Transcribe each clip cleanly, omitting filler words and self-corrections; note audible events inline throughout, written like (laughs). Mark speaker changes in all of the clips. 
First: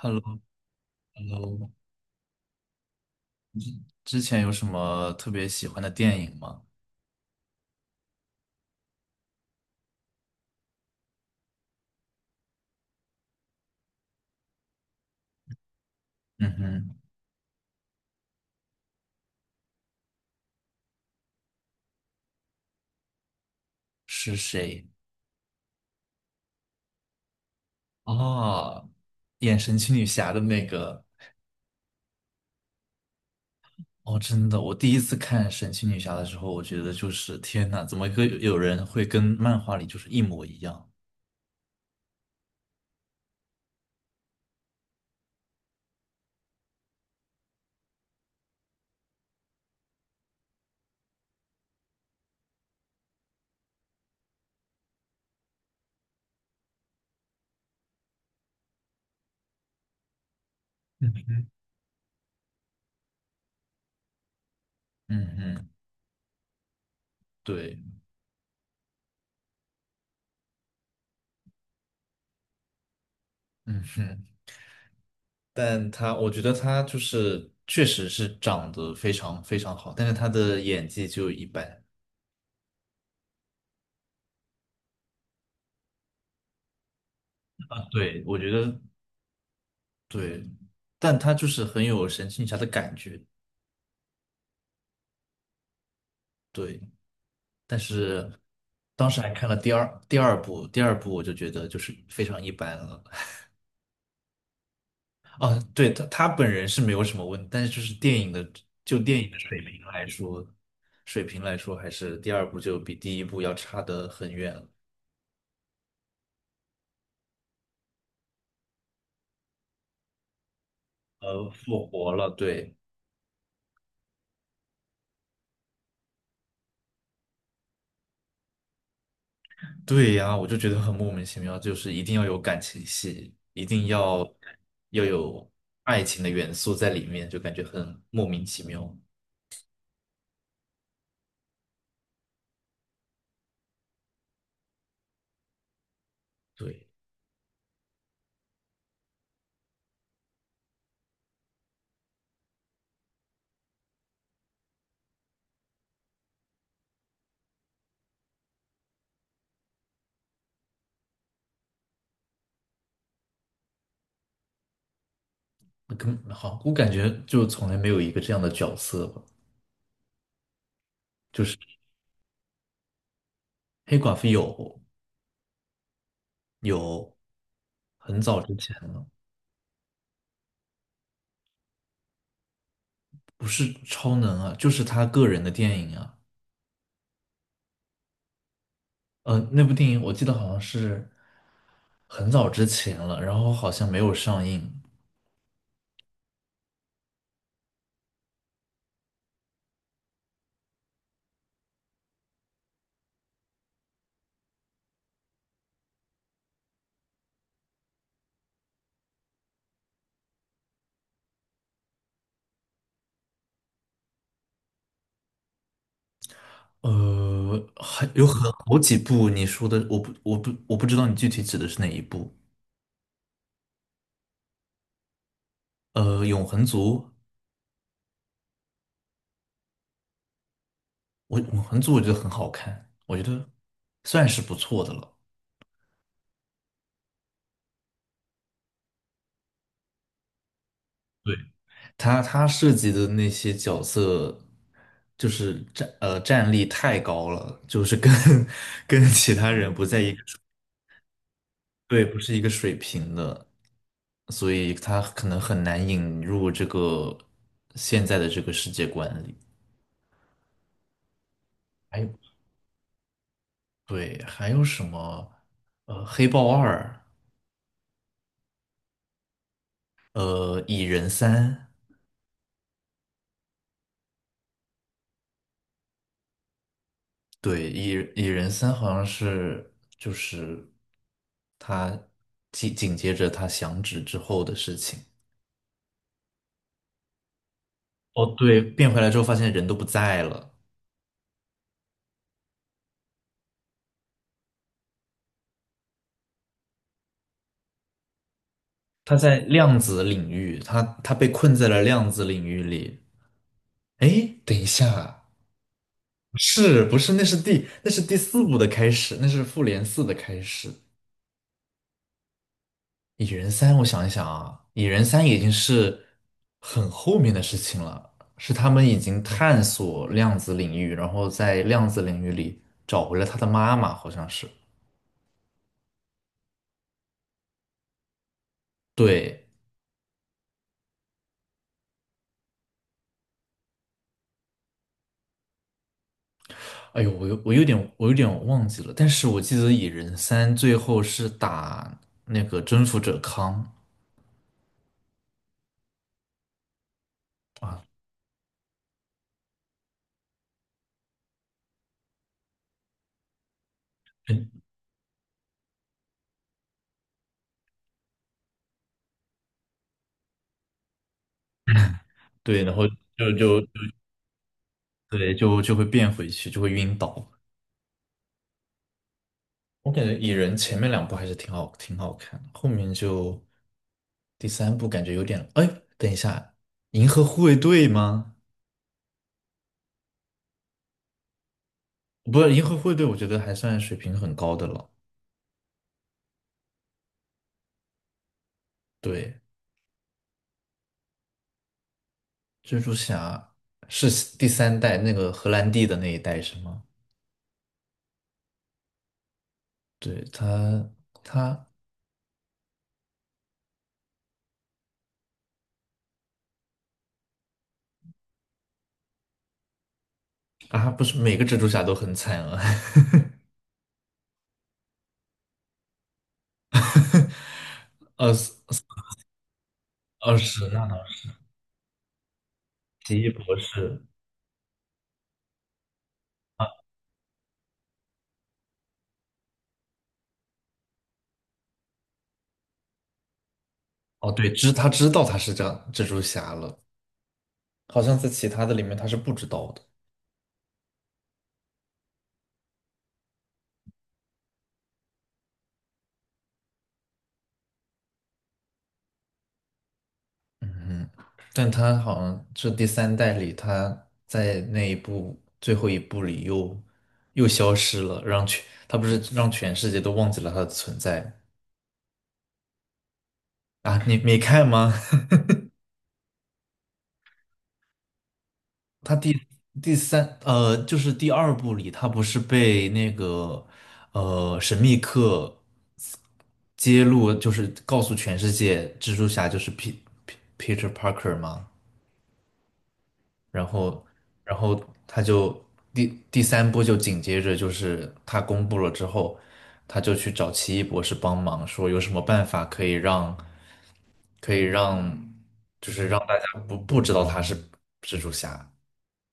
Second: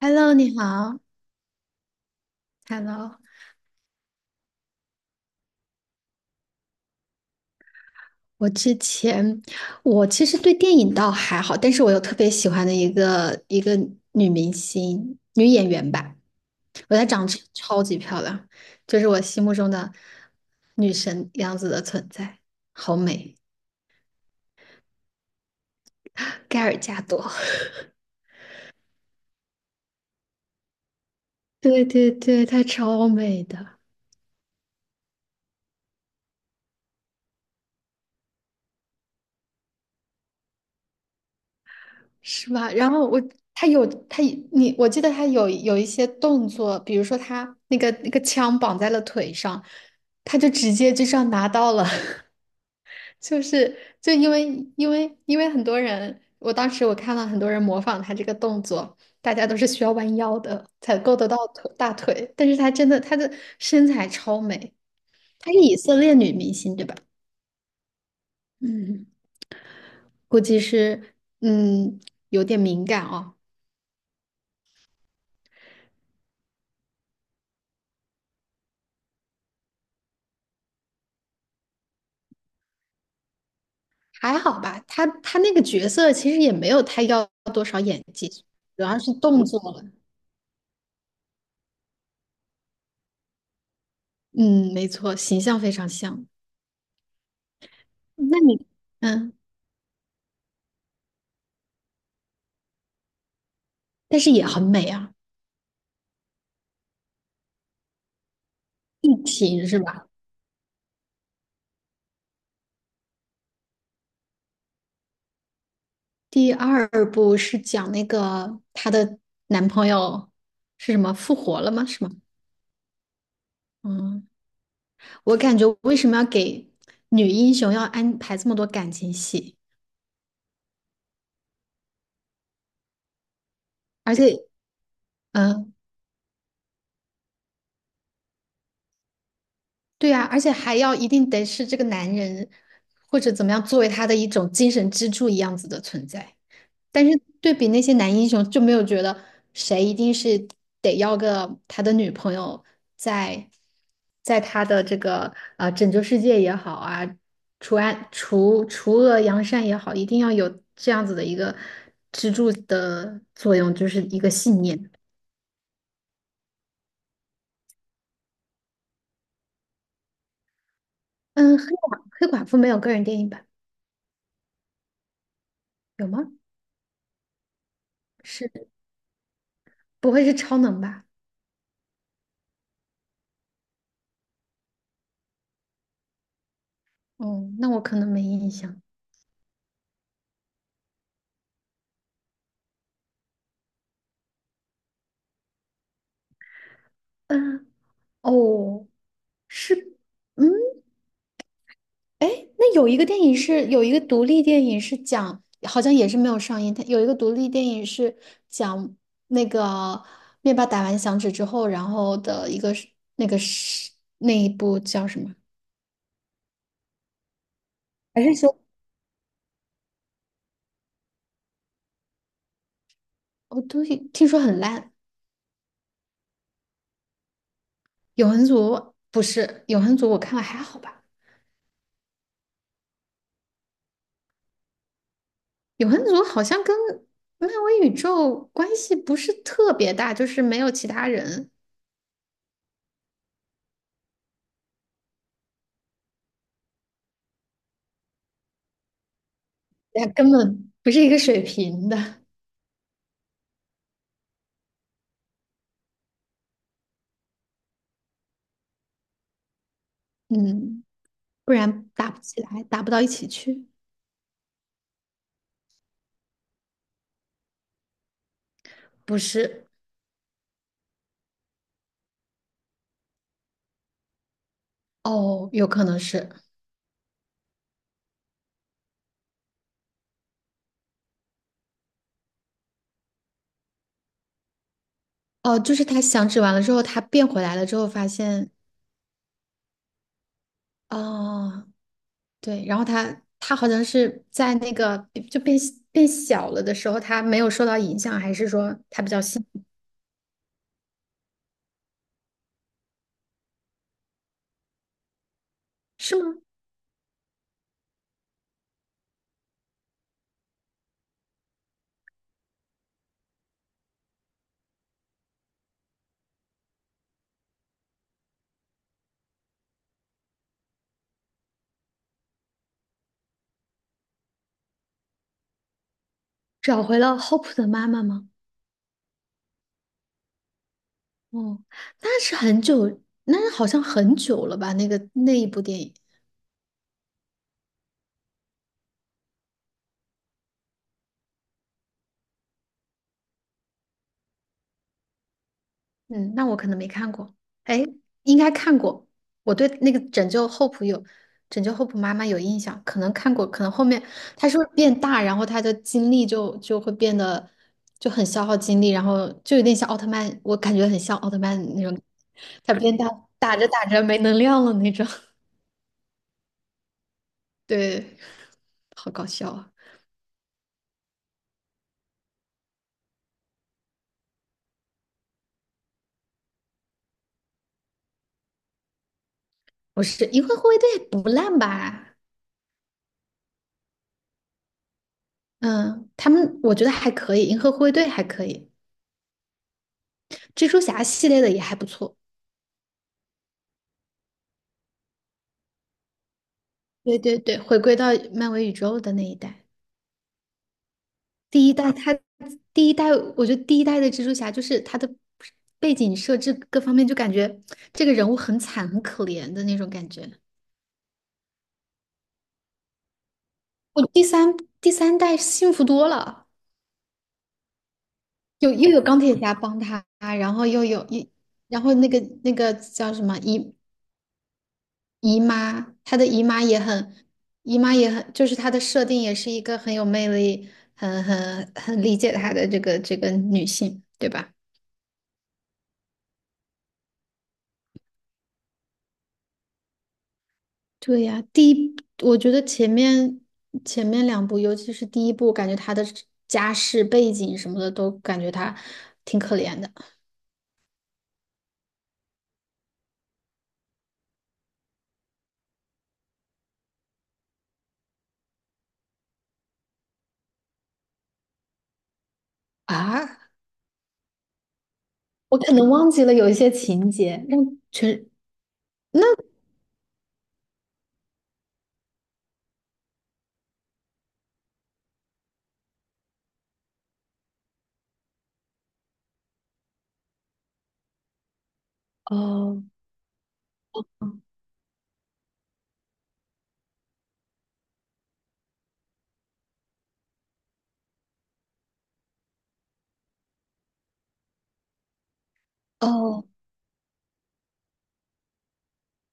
Speaker 1: Hello，你好。
Speaker 2: Hello，Hello，
Speaker 1: Hello，
Speaker 2: 之之前有什么特别喜欢的电影吗？
Speaker 1: 我之前我其实对电影倒还好，但是我有特别喜欢的一个女明星、女演员吧，
Speaker 2: 嗯哼，
Speaker 1: 我觉得她长得超级漂亮，就是我心目中的女神样子的存在，好美，
Speaker 2: 是谁？
Speaker 1: 盖尔加朵。(laughs)
Speaker 2: 哦，演神奇女侠的那个。
Speaker 1: 对对对，她超美的。
Speaker 2: 哦，真的，我第一次看神奇女侠的时候，我觉得就是天呐，怎么会有人会跟漫画里就是一模一样？
Speaker 1: 是吧？他有他我记得他有一些动作，比如说他那个枪绑在了腿上，他就直接就这样拿到了。(laughs) 就是就因为因为因为很多人，我当时我看了很多人模仿他这个动作，大家都是需要弯腰的才
Speaker 2: 嗯
Speaker 1: 够得到
Speaker 2: 哼，
Speaker 1: 腿大腿，但是他的身材超美。
Speaker 2: 嗯
Speaker 1: 她是
Speaker 2: 哼，
Speaker 1: 以色列女明星对吧？
Speaker 2: 对，
Speaker 1: 嗯，估计是嗯有点敏感哦。
Speaker 2: 嗯哼，但他，我觉得他就是确实是长得非常非常好，但是他的演技就一般。
Speaker 1: 还好吧，他那个角色其实也没有太要多少演
Speaker 2: 对，
Speaker 1: 技，
Speaker 2: 我觉得。
Speaker 1: 主要是动作了。
Speaker 2: 对，但他就是很有神奇女侠的感觉，
Speaker 1: 嗯，没错，形象非常像。
Speaker 2: 对。但是
Speaker 1: 那你，
Speaker 2: 当时还
Speaker 1: 嗯，
Speaker 2: 看了第二部，第二部我就觉得就是非常一般了。
Speaker 1: 但是也很美啊，
Speaker 2: 啊，对，他本人是没有什么问题，但是就是电影的就电影的水
Speaker 1: 行是
Speaker 2: 平来
Speaker 1: 吧？
Speaker 2: 说，水平来说还是第二部就比第一部要差得很远了。
Speaker 1: 第二部是讲那个她的男朋友是什么复活了吗？
Speaker 2: 复
Speaker 1: 是吗？
Speaker 2: 活了，对。
Speaker 1: 嗯，我感觉为什么要给女英雄要安排这么多感情戏，
Speaker 2: 对呀，我就觉得很莫名其妙，就是一定要有感情戏，一定
Speaker 1: 而
Speaker 2: 要
Speaker 1: 且，
Speaker 2: 要有
Speaker 1: 嗯、
Speaker 2: 爱情的元素在里面，就感觉很莫名其妙。
Speaker 1: 对啊，而且还要一定得是这个男人，或者怎么样，作为他的一种精神支柱一样子的存在。
Speaker 2: 对，
Speaker 1: 但是对比那些男英雄，就没有觉得谁一定是得要个他的女朋友在，他的这个拯救世界也好啊，除暗除除恶扬善也好，一定要有这样子的一个支柱的作用，就是一个信念。
Speaker 2: 那根本好，我感觉就从来没有一个这样的角色吧，就是
Speaker 1: 嗯，黑寡妇没有个人电影版，
Speaker 2: 黑寡妇有
Speaker 1: 有吗？
Speaker 2: 有很早之
Speaker 1: 是
Speaker 2: 前了，
Speaker 1: 不会是超能吧？
Speaker 2: 不是超能啊，就是他个人的电影啊，
Speaker 1: 哦，那我可能没印象。
Speaker 2: 那部电影我记得好像是很早之前了，然后好像没有上映。
Speaker 1: 嗯，哦，是，嗯，哎，那有一个电影是有一个独立电影是讲，好像也是没有上映。它有一个独立电影是讲那个灭霸打完响指之后，然后的一个是那个是那一部叫什么？
Speaker 2: 还
Speaker 1: 还
Speaker 2: 有
Speaker 1: 是
Speaker 2: 很
Speaker 1: 说
Speaker 2: 好几部你说的，我不知道你具体指的是哪一部。
Speaker 1: 哦，对，听说很烂。
Speaker 2: 呃，《永恒族》，
Speaker 1: 永恒族不是，永恒族我看了还好吧。
Speaker 2: 我《永恒族》我觉得很好看，我觉得算是不错的了。
Speaker 1: 永恒族好像跟漫威宇宙关系不是特别大，就是没有其他
Speaker 2: 对，
Speaker 1: 人。
Speaker 2: 他设计的那些角色，就是战力太高了，就是跟 (laughs) 跟其他人不在
Speaker 1: 那
Speaker 2: 一个
Speaker 1: 根本不是一个水平的。
Speaker 2: 对，不是一个水平的，所以他可能很难引入这个现在的这个世界观里。
Speaker 1: 嗯，不然
Speaker 2: 还
Speaker 1: 打
Speaker 2: 有，
Speaker 1: 不起来，打不到一起去。
Speaker 2: 对，还有什么？黑豹二，
Speaker 1: 不是，
Speaker 2: 蚁人三，
Speaker 1: 哦，有可能是，
Speaker 2: 对，蚁人三好像是就是他紧接着他响指之后的事情。
Speaker 1: 哦，就是他响指完了之后，他变回来了之后，发
Speaker 2: 哦，
Speaker 1: 现，
Speaker 2: 对，变回来之后发现人都不在了，
Speaker 1: 哦，对，然后他好像是在那个就变变小了的时候，他没有受到影响，还是说他比
Speaker 2: 他
Speaker 1: 较
Speaker 2: 在
Speaker 1: 幸运，
Speaker 2: 量子领域，他被困在了量子领域里。哎，等一下，
Speaker 1: 是吗？
Speaker 2: 是不是，那是第四部的开始，那是复联四的开始。蚁人三，我想一想啊，蚁人三已经是很后面的事情了，是他们已经探索量子领域，然后在量子领域里找回了他的妈妈，好像是。
Speaker 1: 找回了 Hope 的妈妈吗？
Speaker 2: 对，
Speaker 1: 哦，那是很久，那是好像很久了吧？那个那一部电影。
Speaker 2: 哎呦，我有点忘记了，但是我记得蚁人三最后是打那个征服者康，
Speaker 1: 嗯，那我可能没看过，哎，应该看过。我对那个《拯救 Hope 有《拯救 Hope 妈妈》有印象，可能看过，可能后面她
Speaker 2: 嗯，
Speaker 1: 是不是变大，然后她的精力就会变得就很消耗精力，然后就有点像奥特曼，我感觉很像奥特曼那种，
Speaker 2: 对，
Speaker 1: 她
Speaker 2: 然后
Speaker 1: 变大
Speaker 2: 就
Speaker 1: 打
Speaker 2: 就
Speaker 1: 着打着没能量了那种。
Speaker 2: 对就会变回去，就会晕倒。
Speaker 1: (laughs) 对，好搞笑啊！
Speaker 2: 我感觉蚁人前面两部还是挺好看的，后面就第三部感觉有点。哎，等一下，银河护卫队吗？
Speaker 1: 不是《银河护卫队》不烂吧？
Speaker 2: 不是，银河护卫队，我觉得还算水平很高的了。
Speaker 1: 嗯，他们我觉得还可以，《银河护卫队》还可以，
Speaker 2: 对，
Speaker 1: 蜘蛛侠系列的也还不错。
Speaker 2: 蜘蛛侠是第三代那个荷兰弟的那一代是吗？
Speaker 1: 对对对，回归到漫威宇宙的那一代，
Speaker 2: 对，他他
Speaker 1: 第一代他第一代，我觉得第一代的蜘蛛侠就是他的背景设置各方面，就感觉这个人物很惨很可怜的那种感觉。
Speaker 2: 啊，不是每个蜘蛛侠都很惨啊，
Speaker 1: 我第三代幸福多了，
Speaker 2: (laughs) 二
Speaker 1: 有
Speaker 2: 十
Speaker 1: 又有钢铁侠帮他，
Speaker 2: 二
Speaker 1: 然后
Speaker 2: 十
Speaker 1: 又
Speaker 2: 那倒
Speaker 1: 有
Speaker 2: 是
Speaker 1: 一，然后那个叫
Speaker 2: 奇
Speaker 1: 什
Speaker 2: 异
Speaker 1: 么
Speaker 2: 博
Speaker 1: 姨，
Speaker 2: 士，
Speaker 1: 他的姨妈也很，就是她的设定也是一个很有魅力，很很理解她的这个女性，对
Speaker 2: 哦，对，
Speaker 1: 吧？
Speaker 2: 知道他是这样蜘蛛侠了。好像在其他的里面他是不知道的，
Speaker 1: 对呀，第一，我觉得前面两部，尤其是第一部，感觉他的家世背景什么的，都感觉他挺可怜的。
Speaker 2: 嗯哼，但他好像这第三代里，他在那一部最后一部里又消失了，他不是让全世界都忘记了他的存在。
Speaker 1: 啊？
Speaker 2: 啊？你没看吗？
Speaker 1: 我可能忘记了有一些情节，让全
Speaker 2: (laughs) 他
Speaker 1: 那，
Speaker 2: 第第三呃，就是第二部里，他不是被那个神秘客揭露，就是告诉全世界蜘蛛侠就是 Peter Parker 吗？
Speaker 1: 哦，
Speaker 2: 然后，然后他就第三部就紧接着就是他公布了之后，他就去找奇异博士帮忙，说有什么办法可以让可以让就是让大家
Speaker 1: 哦
Speaker 2: 不知道他是蜘蛛侠，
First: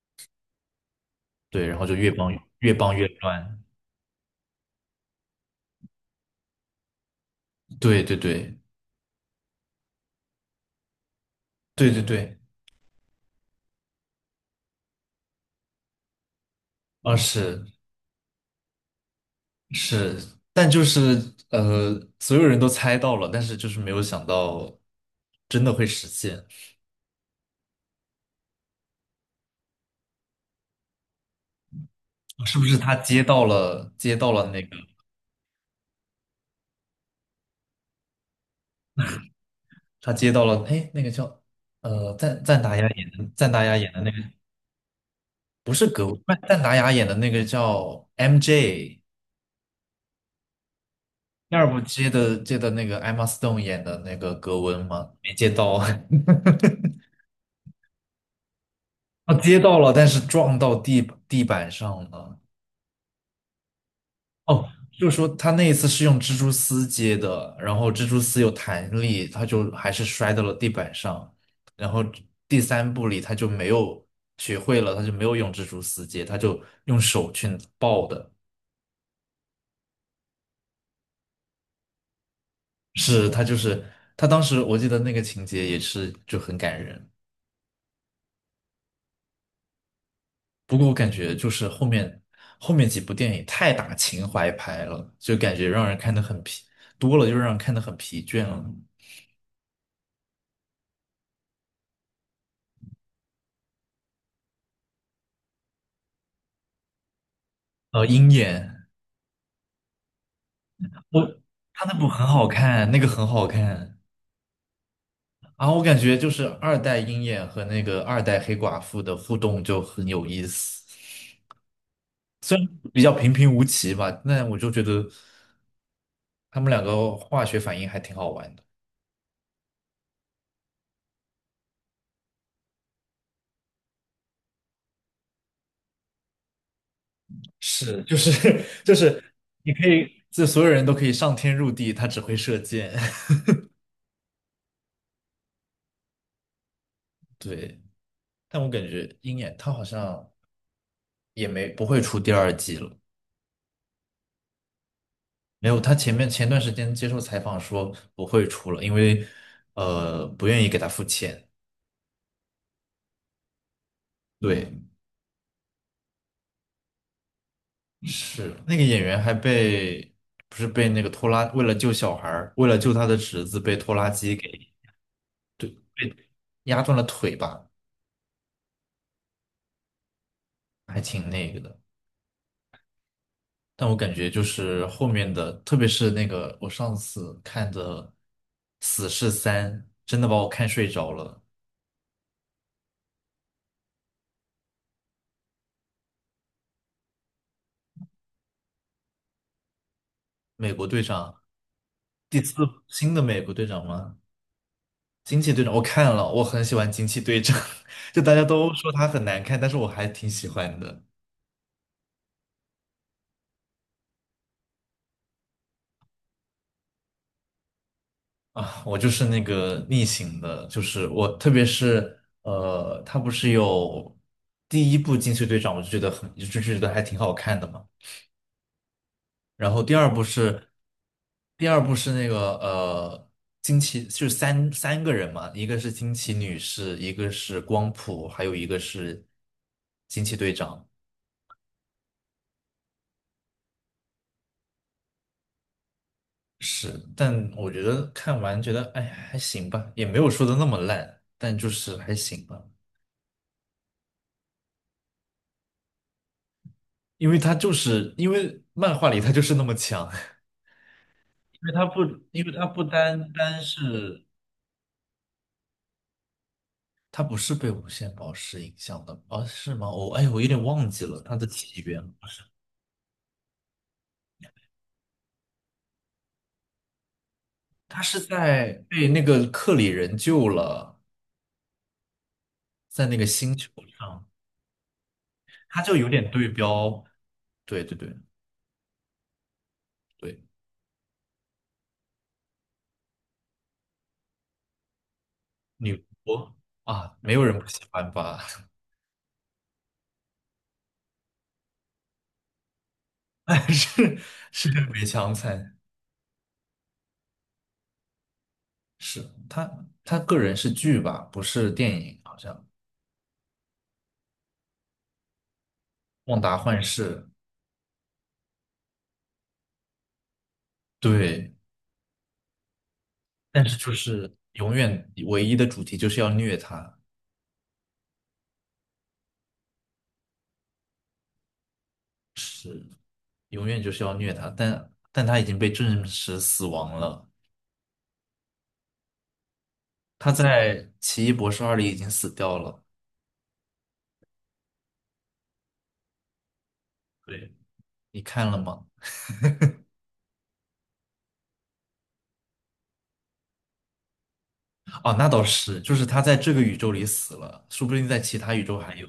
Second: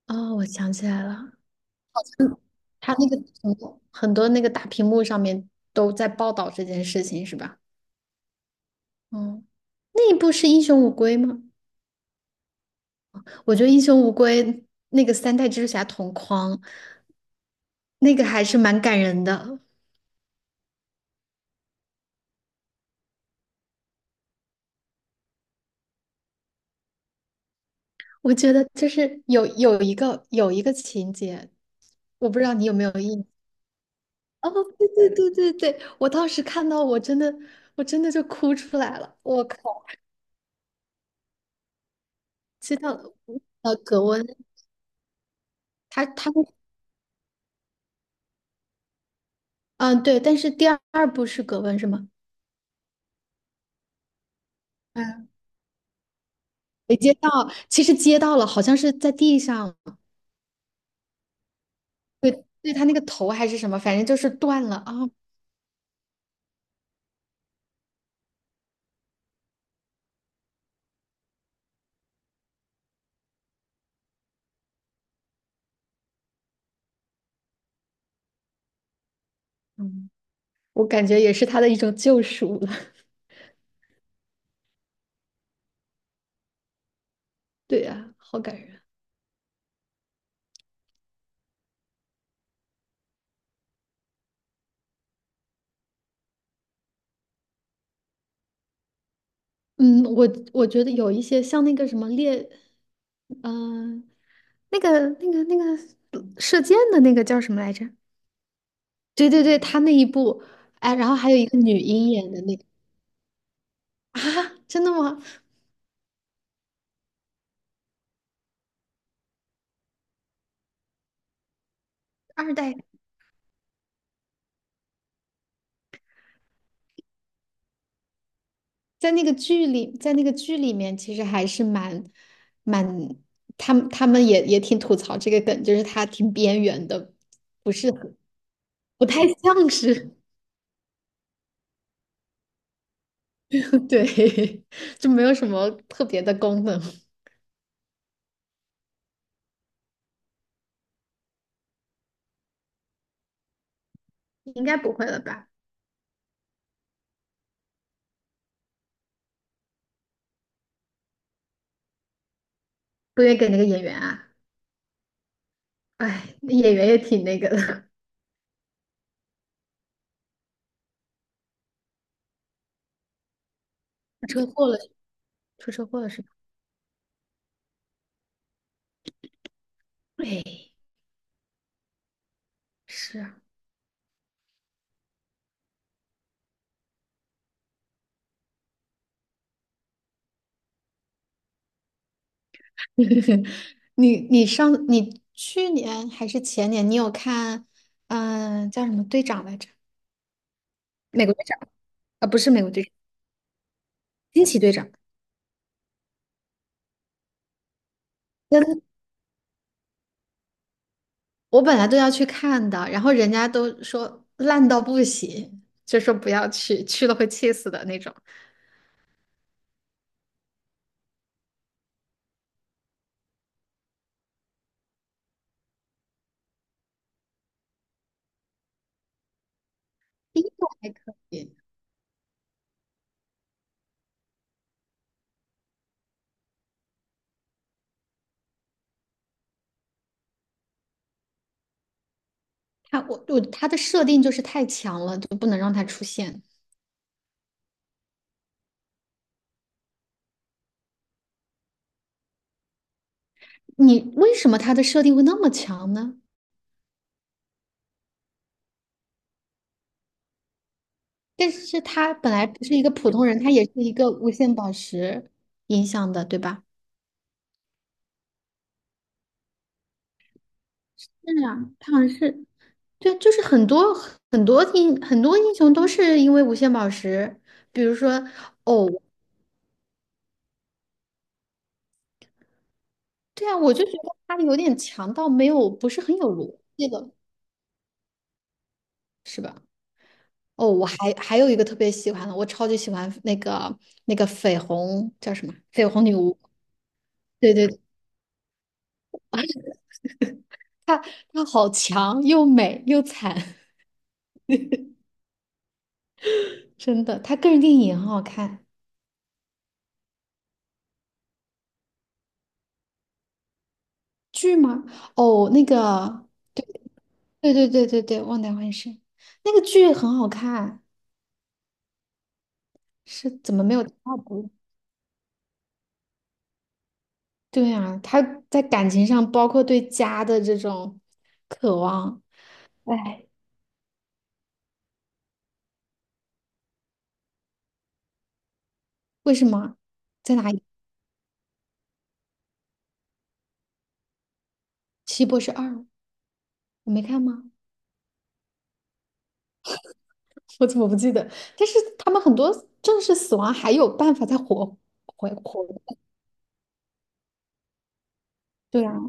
Speaker 1: 哦，我想起来了，
Speaker 2: 对，然后就
Speaker 1: 嗯，
Speaker 2: 越
Speaker 1: 他
Speaker 2: 帮越
Speaker 1: 那个
Speaker 2: 乱，
Speaker 1: 很多那个大屏幕上面都在报道这件事情，是吧？
Speaker 2: 对对对
Speaker 1: 嗯，那一部是《英雄无归》吗？
Speaker 2: 对对对，
Speaker 1: 我觉得《英雄无归》那个三代蜘蛛侠同框，
Speaker 2: 啊是
Speaker 1: 那个还是蛮感人的。
Speaker 2: 是，但就是所有人都猜到了，但是就是没有想到真的会实现，啊
Speaker 1: 我觉得就是有一个情节，我不知道
Speaker 2: 是
Speaker 1: 你
Speaker 2: 不
Speaker 1: 有
Speaker 2: 是
Speaker 1: 没有
Speaker 2: 他
Speaker 1: 印，
Speaker 2: 接到了
Speaker 1: 哦，
Speaker 2: 那个？
Speaker 1: 对对对对对，我当时看到我真的就哭出来了。我靠，
Speaker 2: 他接到了，哎，那个叫赞达
Speaker 1: 知
Speaker 2: 亚
Speaker 1: 道，
Speaker 2: 演的
Speaker 1: 呃，葛
Speaker 2: 那个
Speaker 1: 温
Speaker 2: 不是
Speaker 1: 他
Speaker 2: 不是赞达亚演的那个叫 MJ，
Speaker 1: 嗯对，但是第二部是
Speaker 2: 第
Speaker 1: 葛
Speaker 2: 二
Speaker 1: 温
Speaker 2: 部
Speaker 1: 是吗？
Speaker 2: 接的那个 Emma Stone 演的那个格温吗？
Speaker 1: 嗯，
Speaker 2: 没接到，
Speaker 1: 没接到，其实接到了，好像是在
Speaker 2: (laughs) 他
Speaker 1: 地
Speaker 2: 接
Speaker 1: 上，
Speaker 2: 到了，但是撞到地板上了。
Speaker 1: 对对，他那个头还是什么，反正就是断
Speaker 2: 哦，
Speaker 1: 了啊。
Speaker 2: 就是说他那一次是用蜘蛛丝接的，然后蜘蛛丝有弹力，他就还是摔到了地板上。然后第三部里他就没有学会了，他就没有用蜘蛛丝接，他就用手去抱的。
Speaker 1: 嗯，我感觉也是他的一种救赎了。(laughs)
Speaker 2: 是他就是他当时我记得那个情节也是就很感人。
Speaker 1: 对呀，好感人。
Speaker 2: 不过我感觉就是后面几部电影太打情怀牌了，就感觉让人看得很疲，多了就让人看得很疲倦了。
Speaker 1: 嗯，我觉得有一些像那个什么猎，嗯、那个射箭的那个叫什么来着？
Speaker 2: 鹰眼。
Speaker 1: 对对对，他那一部，哎，然后还有
Speaker 2: 我
Speaker 1: 一个女
Speaker 2: 他那部
Speaker 1: 鹰
Speaker 2: 很
Speaker 1: 演的
Speaker 2: 好
Speaker 1: 那个。
Speaker 2: 看，那个很好看
Speaker 1: (laughs) 啊，真的吗？
Speaker 2: 啊！我感觉就是二代鹰眼和那个二代黑寡妇的互动就很有意思，
Speaker 1: 二
Speaker 2: 虽然
Speaker 1: 代。
Speaker 2: 比较平平无奇吧，但我就觉得他们两个化学反应还挺好玩的。
Speaker 1: 在那个剧里，在那个剧里面，其实还是蛮，蛮，他们也挺吐槽这个梗，就是他挺边缘的，不是
Speaker 2: 是，就
Speaker 1: 很，
Speaker 2: 是 (laughs) 就
Speaker 1: 不太
Speaker 2: 是
Speaker 1: 像
Speaker 2: 你可以，
Speaker 1: 是。
Speaker 2: 这所有人都可以上天入地，他只会射箭。(laughs)
Speaker 1: (laughs) 对，(laughs) 就没有什么特别的功能。
Speaker 2: 对，但我感觉鹰眼他好像也没不会出第二季了。
Speaker 1: 应该不会了吧？
Speaker 2: 没有，他前段时间接受采访说不会出了，因为不愿意给他付钱。
Speaker 1: 不愿意给那个演员啊？
Speaker 2: 对，
Speaker 1: 哎，那演员也挺那个的。
Speaker 2: 是那个演员不是被那个拖拉，为了救他的侄子，被拖拉
Speaker 1: (laughs) 出
Speaker 2: 机
Speaker 1: 车
Speaker 2: 给，
Speaker 1: 祸了，
Speaker 2: 对，
Speaker 1: 出车祸了
Speaker 2: 被
Speaker 1: 是吧？
Speaker 2: 压断了腿吧，
Speaker 1: 哎，
Speaker 2: 还挺那个的。
Speaker 1: 是啊，
Speaker 2: 但我感觉就是后面的，特别是那个我上次看的《死侍三》，真的把我看睡着了。
Speaker 1: (laughs) 你去年还是前年，你有看，叫什么队长来着？
Speaker 2: 美国队
Speaker 1: 美国
Speaker 2: 长
Speaker 1: 队长，啊，不
Speaker 2: 第
Speaker 1: 是
Speaker 2: 四
Speaker 1: 美国队长，
Speaker 2: 新的美国队长吗？
Speaker 1: 惊奇队长。
Speaker 2: 惊奇队长我看了，我很喜欢惊奇队长，(laughs) 就大家都
Speaker 1: 跟
Speaker 2: 说他很难看，但是我还挺喜欢的
Speaker 1: 我本来都要去看的，然后人家都说烂到不行，就说不要去，去了会气死的那种。
Speaker 2: 啊。我就是那个逆行的，就是我，特别是他不是有第一部惊奇队长，我就觉得就觉得还挺好看的嘛。然后第二部
Speaker 1: 第一部
Speaker 2: 是，
Speaker 1: 还可以，
Speaker 2: 第二部是那个惊奇就是三个人嘛，一个是惊奇女士，一个是光谱，还有一个是惊奇队长。
Speaker 1: 它它的设定就是太强了，就不能让它出现。
Speaker 2: 是，但我觉得看完觉得，哎，还行吧，也没有说的那么烂，但就是还行吧。
Speaker 1: 你为什么它的设定会那么强呢？
Speaker 2: 因为它就是因为漫画里它就是那么强，
Speaker 1: 但
Speaker 2: (laughs) 因为
Speaker 1: 是
Speaker 2: 它不，
Speaker 1: 它本
Speaker 2: 因
Speaker 1: 来
Speaker 2: 为
Speaker 1: 不
Speaker 2: 它
Speaker 1: 是一
Speaker 2: 不
Speaker 1: 个普通
Speaker 2: 单
Speaker 1: 人，它
Speaker 2: 单
Speaker 1: 也是一个
Speaker 2: 是
Speaker 1: 无限宝石影响的，对吧？
Speaker 2: 它不是被无限宝石影响的，哦，是吗？哎，我有点忘记了它
Speaker 1: 是
Speaker 2: 的
Speaker 1: 啊，
Speaker 2: 起
Speaker 1: 他好
Speaker 2: 源，
Speaker 1: 像是，对，就是很多，很多英雄都是因为无限宝石，比如
Speaker 2: 它
Speaker 1: 说，
Speaker 2: 是在
Speaker 1: 哦，
Speaker 2: 被那个克里人救了，在那个
Speaker 1: 对
Speaker 2: 星
Speaker 1: 啊，
Speaker 2: 球
Speaker 1: 我就觉得
Speaker 2: 上，
Speaker 1: 他有点强到没有，
Speaker 2: 它
Speaker 1: 不
Speaker 2: 就
Speaker 1: 是
Speaker 2: 有
Speaker 1: 很
Speaker 2: 点
Speaker 1: 有
Speaker 2: 对
Speaker 1: 逻辑
Speaker 2: 标，
Speaker 1: 了。
Speaker 2: 对对对对，
Speaker 1: 哦，我还有一个特别喜欢的，我超级喜欢那个，那个绯红叫什么？绯
Speaker 2: 女
Speaker 1: 红女巫。
Speaker 2: 国啊，没有
Speaker 1: 对
Speaker 2: 人不
Speaker 1: 对，
Speaker 2: 喜欢吧？
Speaker 1: 她，好强，又美又惨，
Speaker 2: (laughs) 是是梅强惨，
Speaker 1: (laughs) 真的。她个人电影也很好看。
Speaker 2: 是，他个人是剧吧，不是电影，好像
Speaker 1: 剧吗？哦，那个，
Speaker 2: 《旺达幻视》
Speaker 1: 对对对对对，忘掉幻视，那个剧很好看，
Speaker 2: 对，
Speaker 1: 是怎么
Speaker 2: 但
Speaker 1: 没
Speaker 2: 是
Speaker 1: 有
Speaker 2: 就
Speaker 1: 第二
Speaker 2: 是
Speaker 1: 部？
Speaker 2: 永远唯一的主题就是要虐他，
Speaker 1: 对啊，她在感情上，包括对家的这种渴望，
Speaker 2: 是
Speaker 1: 哎，
Speaker 2: 永远就是要虐他，但他已经被证实死亡了，
Speaker 1: 为什么
Speaker 2: 他
Speaker 1: 在哪里？
Speaker 2: 在《奇异博士二》里已经死掉了，
Speaker 1: 奇异博士二，我没看吗？
Speaker 2: 对，你看了吗？
Speaker 1: 我怎么不记得？但是他们很多正式死亡还有办法再活，
Speaker 2: 哦，那
Speaker 1: 回
Speaker 2: 倒
Speaker 1: 活
Speaker 2: 是，
Speaker 1: 过
Speaker 2: 就
Speaker 1: 来，
Speaker 2: 是他在这个宇宙里死了，说不定在其他宇宙
Speaker 1: 对啊，
Speaker 2: 还有，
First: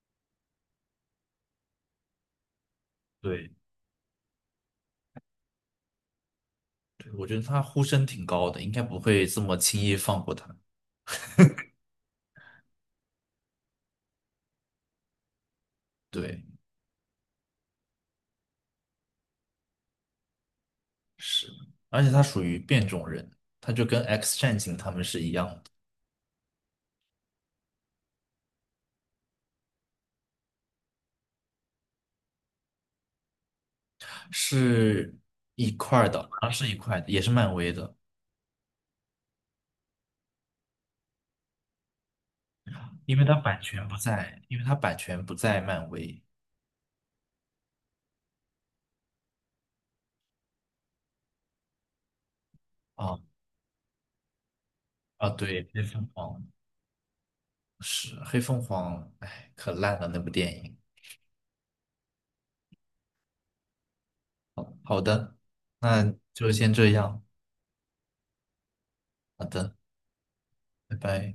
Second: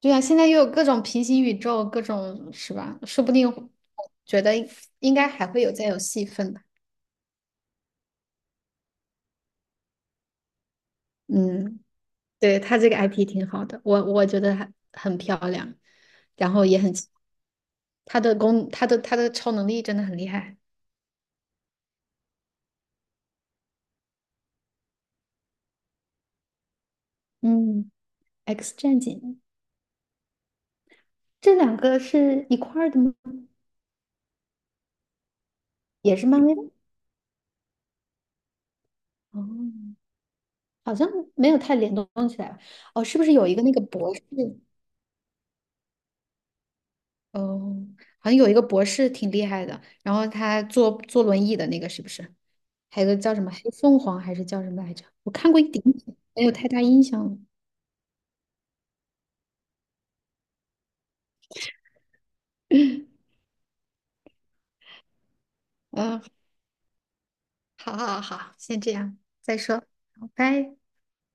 Speaker 1: 对啊，现在又有各种平行宇宙，各种是吧？说不
Speaker 2: 对，
Speaker 1: 定觉得应该还会有再有戏份吧。
Speaker 2: 对，我觉得他呼声挺高的，应该不会这么轻易放过他。
Speaker 1: 嗯，对，他这个 IP 挺好的，我觉得很，漂亮，
Speaker 2: 对，
Speaker 1: 然后也很奇，他的超能力真的很厉害。
Speaker 2: 是，而且他属于变种人，他就跟 X 战警他们是一样的，
Speaker 1: 嗯，X 战警这两个是一块儿的吗？
Speaker 2: 是一块儿
Speaker 1: 也
Speaker 2: 的，
Speaker 1: 是
Speaker 2: 好
Speaker 1: 漫
Speaker 2: 像
Speaker 1: 威的？
Speaker 2: 是一块的，也是漫威的，
Speaker 1: 哦。好像没有太联动起来吧。哦，是不是有一个那个博士？
Speaker 2: 因为他版权不在漫威。
Speaker 1: 哦，好像有一个博士挺厉害的，然后他坐轮椅的那个是不是？还有个
Speaker 2: 啊
Speaker 1: 叫什么黑凤凰还是叫什么来着？
Speaker 2: 啊，
Speaker 1: 我看过一
Speaker 2: 对，
Speaker 1: 点
Speaker 2: 黑凤
Speaker 1: 点，
Speaker 2: 凰
Speaker 1: 没有太大印象了。
Speaker 2: 是黑凤凰，哎，可烂了那部电影。好的，那
Speaker 1: 嗯，
Speaker 2: 就先这样，
Speaker 1: 好好好，先这样，
Speaker 2: 好
Speaker 1: 再
Speaker 2: 的，
Speaker 1: 说，好，拜。
Speaker 2: 拜拜。